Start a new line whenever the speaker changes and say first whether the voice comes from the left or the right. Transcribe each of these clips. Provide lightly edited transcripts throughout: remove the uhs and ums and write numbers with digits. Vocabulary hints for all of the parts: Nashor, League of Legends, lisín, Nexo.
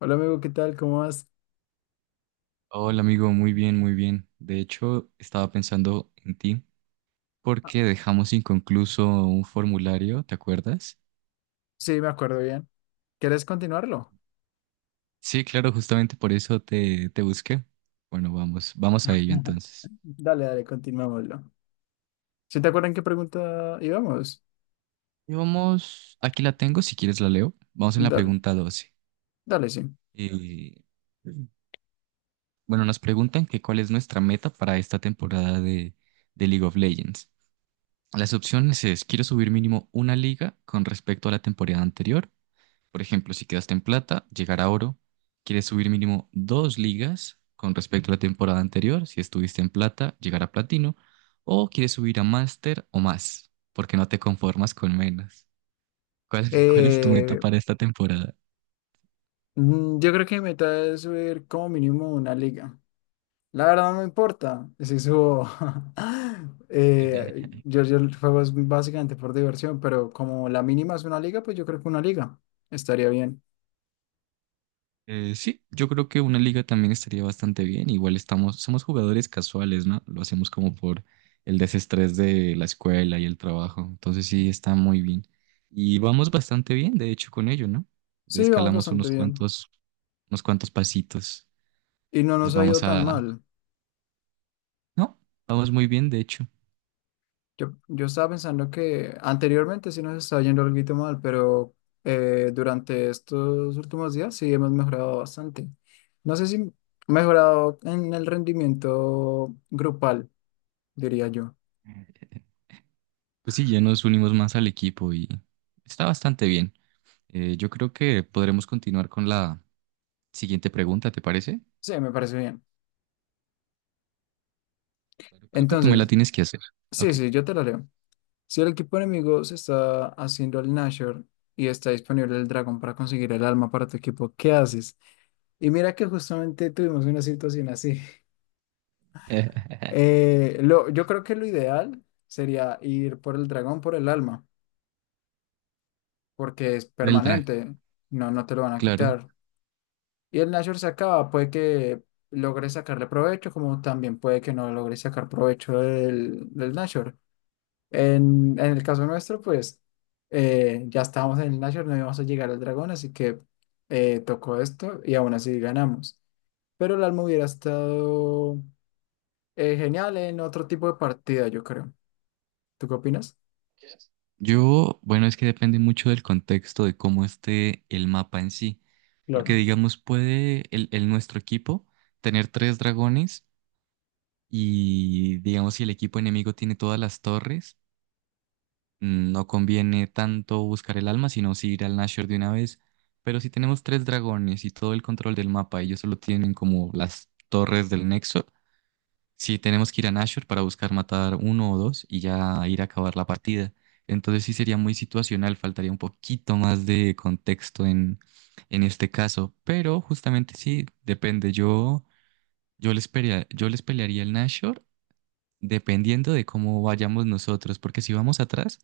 left: Hola amigo, ¿qué tal? ¿Cómo vas?
right: Hola amigo, muy bien, muy bien. De hecho, estaba pensando en ti
left: Ah,
right: porque dejamos inconcluso un formulario, ¿te acuerdas?
left: sí, me acuerdo bien. ¿Quieres continuarlo?
right: Sí, claro, justamente por eso te busqué. Bueno, vamos a ello entonces.
left: Dale, dale, continuámoslo. ¿Sí te acuerdan qué pregunta íbamos?
right: Y vamos, aquí la tengo, si quieres la leo. Vamos en la
left: Dale,
right: pregunta 12.
left: dale, sí.
right: Y bueno, nos preguntan que cuál es nuestra meta para esta temporada de League of Legends. Las opciones es, quiero subir mínimo una liga con respecto a la temporada anterior. Por ejemplo, si quedaste en plata, llegar a oro, quieres subir mínimo dos ligas con respecto a la temporada anterior. Si estuviste en plata, llegar a platino. O quieres subir a máster o más, porque no te conformas con menos. ¿Cuál, cuál es tu meta
left: Eh,
right: para esta temporada?
left: yo creo que mi meta es subir como mínimo una liga. La verdad no me importa si subo. Eh, yo, yo juego es básicamente por diversión, pero como la mínima es una liga, pues yo creo que una liga estaría bien.
right: Sí, yo creo que una liga también estaría bastante bien. Igual estamos, somos jugadores casuales, ¿no? Lo hacemos como por el desestrés de la escuela y el trabajo. Entonces sí, está muy bien. Y vamos bastante bien, de hecho, con ello, ¿no? Ya
left: Sí, vamos
right: escalamos
left: bastante
right: unos
left: bien.
right: cuantos, unos cuantos pasitos.
left: Y no
right: Entonces
left: nos ha ido
right: vamos
left: tan
right: a...
left: mal.
right: No, vamos muy bien, de hecho.
left: Yo estaba pensando que anteriormente sí nos estaba yendo algo mal, pero durante estos últimos días sí hemos mejorado bastante. No sé si mejorado en el rendimiento grupal, diría yo.
right: Pues sí, ya nos unimos más al equipo y está bastante bien. Yo creo que podremos continuar con la siguiente pregunta, ¿te parece?
left: Sí, me parece bien.
right: Claro, creo que tú me la
left: Entonces,
right: tienes que hacer. Ok.
left: sí, yo te lo leo. Si el equipo enemigo se está haciendo el Nashor y está disponible el dragón para conseguir el alma para tu equipo, ¿qué haces? Y mira que justamente tuvimos una situación así. Yo creo que lo ideal sería ir por el dragón, por el alma, porque es
right: Del drag,
left: permanente, no te lo van a
right: claro.
left: quitar. Y el Nashor se acaba, puede que logres sacarle provecho, como también puede que no logres sacar provecho del Nashor. En el caso nuestro, pues ya estábamos en el Nashor, no íbamos a llegar al dragón, así que tocó esto y aún así ganamos. Pero el alma hubiera estado genial en otro tipo de partida, yo creo. ¿Tú qué opinas?
right: Yo, bueno, es que depende mucho del contexto de cómo esté el mapa en sí. Porque,
left: Claro,
right: digamos, puede el nuestro equipo tener tres dragones y, digamos, si el equipo enemigo tiene todas las torres, no conviene tanto buscar el alma, sino si ir al Nashor de una vez. Pero si tenemos tres dragones y todo el control del mapa, ellos solo tienen como las torres del Nexo. Sí, tenemos que ir a Nashor para buscar matar uno o dos y ya ir a acabar la partida. Entonces sí sería muy situacional, faltaría un poquito más de contexto en este caso. Pero justamente sí, depende. Yo, yo les pelearía el Nashor dependiendo de cómo vayamos nosotros. Porque si vamos atrás,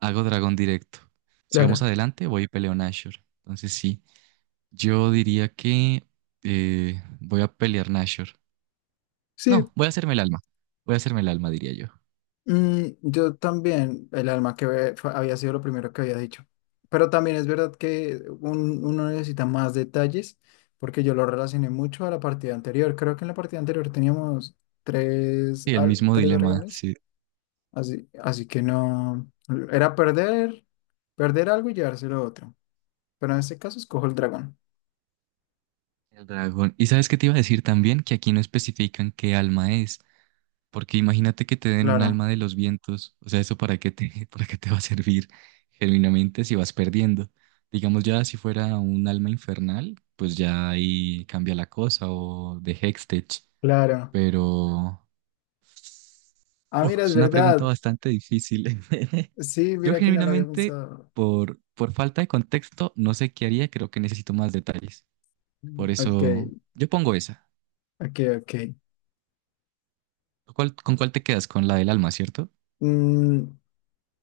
right: hago dragón directo. Si vamos
left: claro.
right: adelante, voy y peleo Nashor. Entonces sí, yo diría que voy a pelear Nashor.
left: Sí,
right: No, voy a hacerme el alma. Voy a hacerme el alma, diría yo.
left: yo también, el alma que había sido lo primero que había dicho. Pero también es verdad que uno necesita más detalles porque yo lo relacioné mucho a la partida anterior. Creo que en la partida anterior teníamos
right: Sí, el mismo
left: tres
right: dilema,
left: dragones,
right: sí,
left: así que no, era perder, perder algo y llevárselo otro. Pero en este caso escojo el dragón.
right: el dragón. ¿Y sabes qué te iba a decir también? Que aquí no especifican qué alma es, porque imagínate que te den un
left: Claro,
right: alma de los vientos, o sea, ¿eso para qué te, para qué te va a servir genuinamente si vas perdiendo? Digamos ya si fuera un alma infernal, pues ya ahí cambia la cosa, o de Hextech,
left: claro.
right: pero...
left: Ah,
right: Uf,
left: mira, es
right: es una pregunta
left: verdad.
right: bastante difícil.
left: Sí,
right: Yo
left: mira que no lo había
right: genuinamente,
left: pensado.
right: por falta de contexto, no sé qué haría, creo que necesito más detalles. Por
left: Ok,
right: eso yo pongo esa.
left: ok, ok.
right: ¿Con cuál te quedas? Con la del alma, ¿cierto?
left: Mm,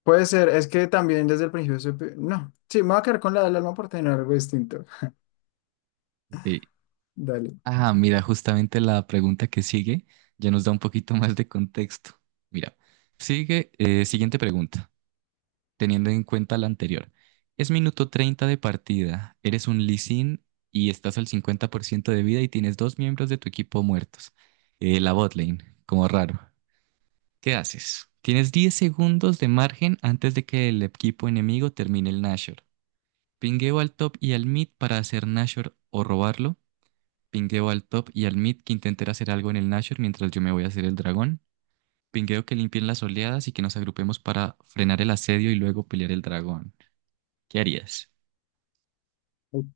left: puede ser, es que también desde el principio no, sí, me voy a quedar con la del alma por tener algo distinto.
right: Sí.
left: Dale.
right: Ah, mira, justamente la pregunta que sigue ya nos da un poquito más de contexto. Mira, sigue, siguiente pregunta, teniendo en cuenta la anterior. Es minuto 30 de partida, eres un lisín y estás al 50% de vida y tienes dos miembros de tu equipo muertos. La bot lane, como raro. ¿Qué haces? Tienes 10 segundos de margen antes de que el equipo enemigo termine el Nashor. Pingueo al top y al mid para hacer Nashor o robarlo. Pingueo al top y al mid que intenten hacer algo en el Nashor mientras yo me voy a hacer el dragón. Pingueo que limpien las oleadas y que nos agrupemos para frenar el asedio y luego pelear el dragón. ¿Qué harías?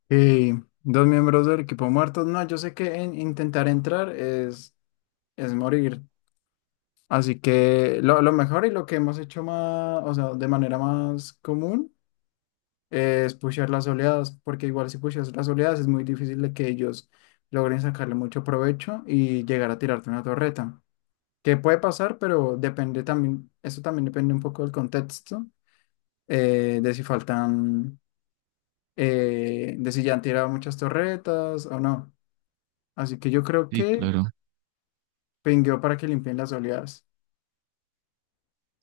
left: Y dos miembros del equipo muertos. No, yo sé que intentar entrar es morir. Así que lo mejor y lo que hemos hecho más, o sea, de manera más común es pushear las oleadas, porque igual si pusheas las oleadas es muy difícil de que ellos logren sacarle mucho provecho y llegar a tirarte una torreta. Que puede pasar, pero depende también, eso también depende un poco del contexto, de si faltan, de si ya han tirado muchas torretas o no. Así que yo creo
right: Sí,
left: que
right: claro.
left: pingueó para que limpien las oleadas.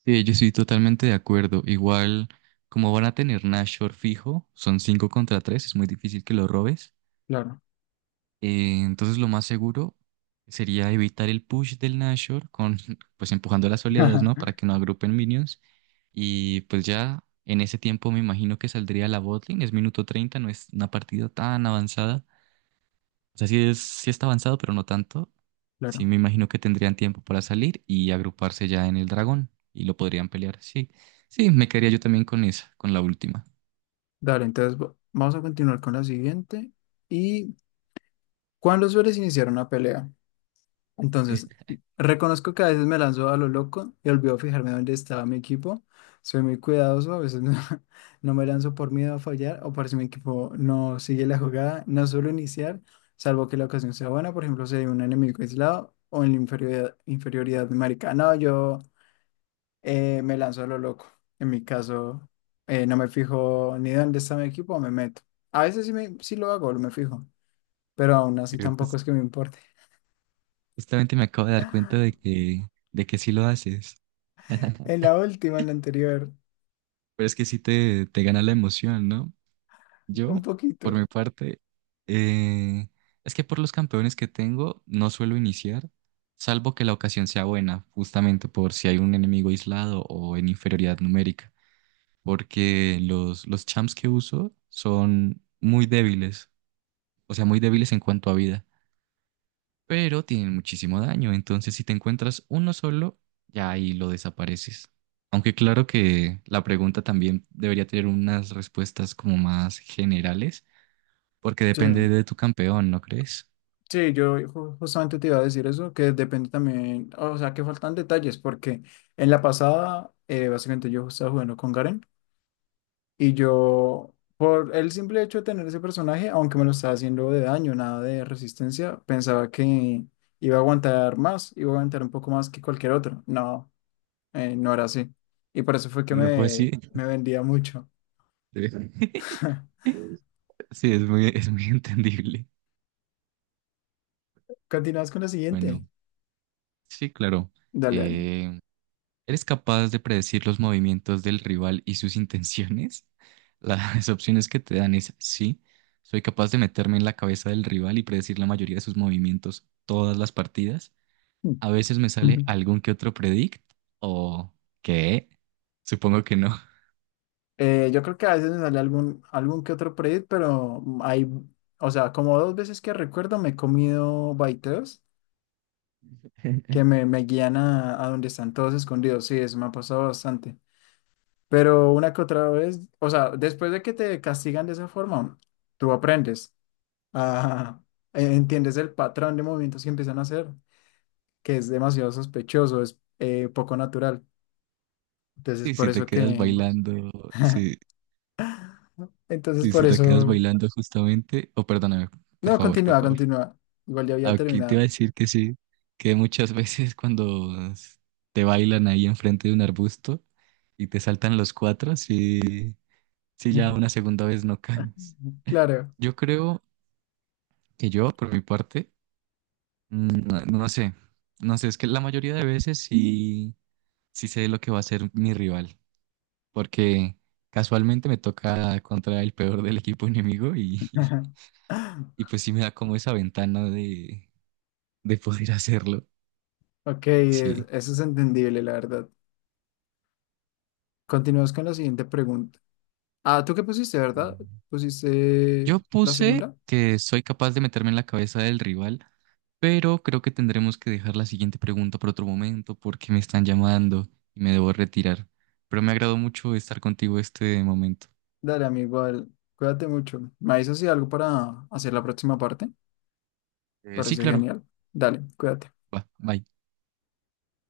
right: Sí, yo estoy totalmente de acuerdo. Igual, como van a tener Nashor fijo, son 5 contra 3, es muy difícil que lo robes.
left: Claro,
right: Entonces lo más seguro sería evitar el push del Nashor con pues empujando las oleadas, ¿no? Para que no agrupen minions. Y pues ya en ese tiempo me imagino que saldría la botlane. Es minuto 30, no es una partida tan avanzada. O sea, sí, es, sí está avanzado, pero no tanto. Sí
left: claro.
right: me imagino que tendrían tiempo para salir y agruparse ya en el dragón y lo podrían pelear. Sí, sí, me quedaría yo también con esa, con la última.
left: Dale, entonces vamos a continuar con la siguiente. ¿Y cuándo sueles iniciar una pelea? Entonces, reconozco que a veces me lanzo a lo loco y olvido fijarme dónde estaba mi equipo. Soy muy cuidadoso, a veces no, no me lanzo por miedo a fallar o por si mi equipo no sigue la jugada. No suelo iniciar, salvo que la ocasión sea buena, por ejemplo, si hay un enemigo aislado o en la inferioridad numérica. No, yo me lanzo a lo loco. En mi caso, no me fijo ni dónde está mi equipo, me meto. A veces sí, sí lo hago, me fijo, pero aún así
right: Pero
left: tampoco
right: jus-
left: es que me importe.
right: justamente me acabo de dar cuenta de que sí lo haces.
left: En la última, en la anterior.
right: Pero es que sí te gana la emoción, ¿no?
left: Un
right: Yo, por mi
left: poquito.
right: parte, eh, es que por los campeones que tengo no suelo iniciar, salvo que la ocasión sea buena, justamente por si hay un enemigo aislado o en inferioridad numérica, porque los champs que uso son muy débiles, o sea, muy débiles en cuanto a vida pero tienen muchísimo daño. Entonces, si te encuentras uno solo, ya ahí lo desapareces. Aunque claro que la pregunta también debería tener unas respuestas como más generales, porque
left: Sí,
right: depende de tu campeón, ¿no crees?
left: sí, yo justamente te iba a decir eso, que depende también, o sea, que faltan detalles, porque en la pasada, básicamente yo estaba jugando con Garen y yo, por el simple hecho de tener ese personaje, aunque me lo estaba haciendo de daño, nada de resistencia, pensaba que iba a aguantar más, iba a aguantar un poco más que cualquier otro. No, no era así. Y por eso fue que
right: No fue así.
left: me vendía mucho.
right: Sí, es muy entendible.
left: Continúas con la siguiente.
right: Bueno, sí, claro.
left: Dale,
right: Eh, ¿Eres capaz de predecir los movimientos del rival y sus intenciones? Las opciones que te dan es sí, soy capaz de meterme en la cabeza del rival y predecir la mayoría de sus movimientos todas las partidas.
left: dale.
right: A veces me sale algún que otro predict o qué, supongo que no.
left: Yo creo que a veces me sale algún que otro predit pero hay, o sea, como dos veces que recuerdo me he comido baiteos que me guían a donde están todos escondidos. Sí, eso me ha pasado bastante. Pero una que otra vez, o sea, después de que te castigan de esa forma, tú aprendes a, entiendes el patrón de movimientos que empiezan a hacer, que es demasiado sospechoso, es poco natural. Entonces,
right: Y
left: por
right: si te
left: eso
right: quedas
left: que,
right: bailando, sí,
left: entonces,
right: y
left: por
right: si te quedas
left: eso.
right: bailando justamente, o perdóname, por
left: No,
right: favor, por
left: continúa,
right: favor.
left: continúa. Igual ya había
right: Aquí te iba a
left: terminado.
right: decir que sí, que muchas veces cuando te bailan ahí enfrente de un arbusto y te saltan los cuatro, sí, sí ya una segunda vez no caes.
left: Claro.
right: Yo creo que yo, por mi parte, no, no sé, es que la mayoría de veces sí, sí sé lo que va a ser mi rival, porque casualmente me toca contra el peor del equipo enemigo y, y pues sí me da como esa ventana de poder hacerlo,
left: Ok,
right: sí.
left: eso es entendible, la verdad. Continuamos con la siguiente pregunta. Ah, ¿tú qué pusiste, verdad? ¿Pusiste
right: Yo
left: la
right: puse
left: segunda?
right: que soy capaz de meterme en la cabeza del rival, pero creo que tendremos que dejar la siguiente pregunta por otro momento porque me están llamando y me debo retirar. Pero me agradó mucho estar contigo este momento.
left: Dale, amigo, igual. Cuídate mucho. ¿Me avisas si hay algo para hacer la próxima parte?
right: Sí,
left: Parece
right: claro.
left: genial. Dale, cuídate.
right: Va, bye.